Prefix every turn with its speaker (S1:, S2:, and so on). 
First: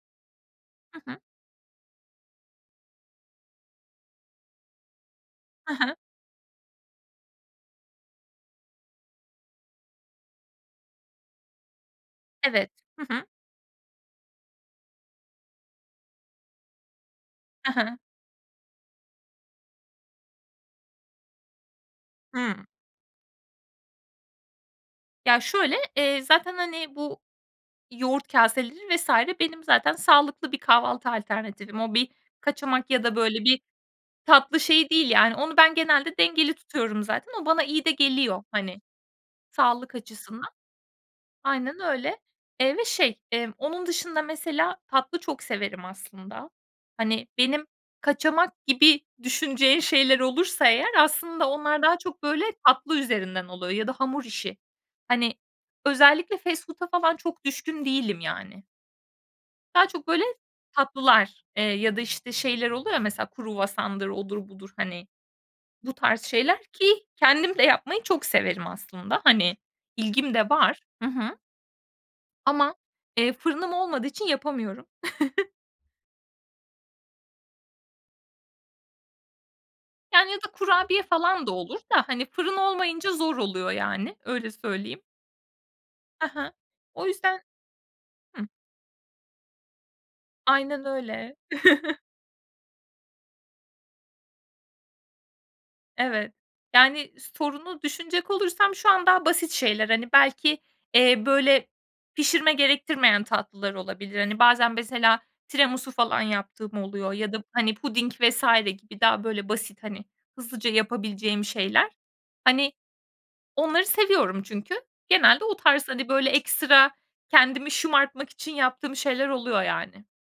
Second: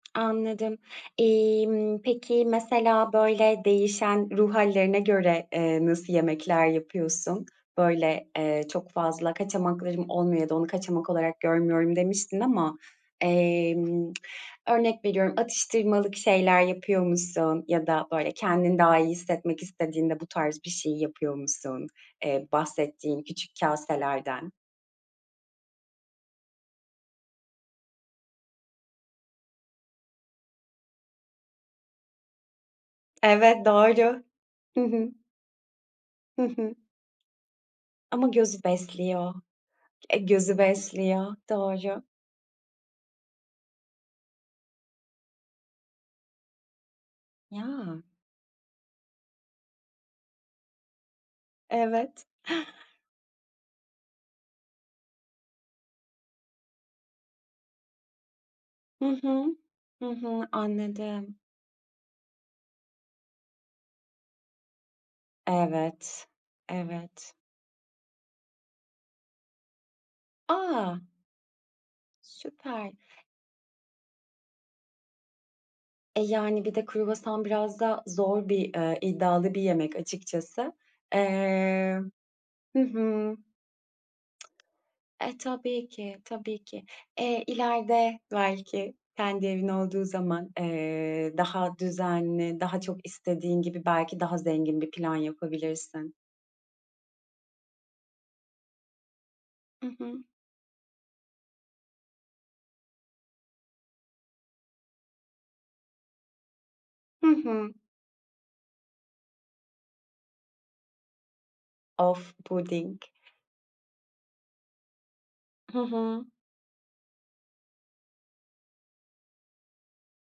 S1: Anladım.
S2: Hı hı.
S1: Emm, peki, mesela, böyle, değişen ruh hâllerine göre,
S2: Hı
S1: eee,
S2: hı.
S1: nasıl yemekler yapıyorsun? Böyle, eee, çok fazla kaçamaklarım olmuyor ya da onu kaçamak olarak görmüyorum, demiştin
S2: Evet.
S1: ama,
S2: Hı hı.
S1: emm, örnek veriyorum, atıştırmalık şeyler yapıyor musun
S2: Hı
S1: ya
S2: hı.
S1: da, böyle, kendini daha iyi hissetmek istediğinde bu tarz bir şeyi yapıyor musun, eee,
S2: Hımm.
S1: bahsettiğin küçük kaselerden?
S2: Ya, şöyle, eee, zaten, hani, bu yoğurt kaseleri vs. benim zaten sağlıklı bir kahvaltı alternatifim. O bir kaçamak ya da, böyle, bir
S1: Evet, doğru.
S2: tatlı
S1: Hı
S2: şeyi değil,
S1: hı.
S2: yani. Onu ben genelde
S1: Hı
S2: dengeli
S1: hı.
S2: tutuyorum zaten. O bana iyi de
S1: Ama
S2: geliyor,
S1: gözü
S2: hani,
S1: besliyor.
S2: sağlık
S1: E,
S2: açısından.
S1: gözü besliyor.
S2: Aynen
S1: Doğru.
S2: öyle, eee, ve şey, emm, onun dışında, mesela, tatlı çok severim, aslında. Ha ni, benim
S1: Ya.
S2: kaçamak gibi düşünceye şeyler olursa eğer aslında onlar daha çok,
S1: Evet.
S2: böyle, tatlı üzerinden oluyor ya da hamur işi. Hani, özellikle fast food'a falan çok düşkün değilim, yani.
S1: Hı hı.
S2: Daha çok,
S1: Hı
S2: böyle,
S1: hı, anladım.
S2: tatlılar, eee, ya da, işte, şeyler oluyor ya, mesela, kruvasandır, odur budur, hani, bu tarz
S1: Evet.
S2: şeyler ki,
S1: Evet.
S2: kendim de yapmayı çok severim, aslında. Hani, ilgim de var,
S1: A!
S2: hı hı. Ama,
S1: Süper.
S2: eee, fırınım olmadığı için yapamıyorum.
S1: E, yani, bir de kruvasan biraz da zor bir, eee, iddialı bir yemek
S2: Yani, ya da
S1: açıkçası.
S2: kurabiye falan da olur
S1: Eee,
S2: da, hani, fırın
S1: hı
S2: olmayınca
S1: hı.
S2: zor oluyor, yani, öyle söyleyeyim.
S1: E, tabii ki,
S2: Ha ha.
S1: tabii ki.
S2: O yüzden,
S1: Eee, ileride
S2: hımm.
S1: belki kendi evin olduğu zaman,
S2: Aynen
S1: eee,
S2: öyle.
S1: daha düzenli, daha çok istediğin gibi, belki daha zengin bir plan yapabilirsin.
S2: Evet. Yani, sorunu düşünecek olursam, şu an daha basit
S1: Hı
S2: şeyler, hani,
S1: hı.
S2: belki, eee, böyle, pişirme gerektirmeyen tatlılar olabilir. Hani, bazen, mesela, tiramisu falan yaptığım oluyor
S1: Hı
S2: ya da,
S1: hı.
S2: hani, puding vs. gibi, daha böyle basit, hani, hızlıca yapabileceğim şeyler.
S1: Of!
S2: Hani,
S1: Puding.
S2: onları seviyorum çünkü genelde o
S1: Hı
S2: tarz, hani, böyle,
S1: hı.
S2: ekstra kendimi şımartmak için yaptığım şeyler oluyor, yani.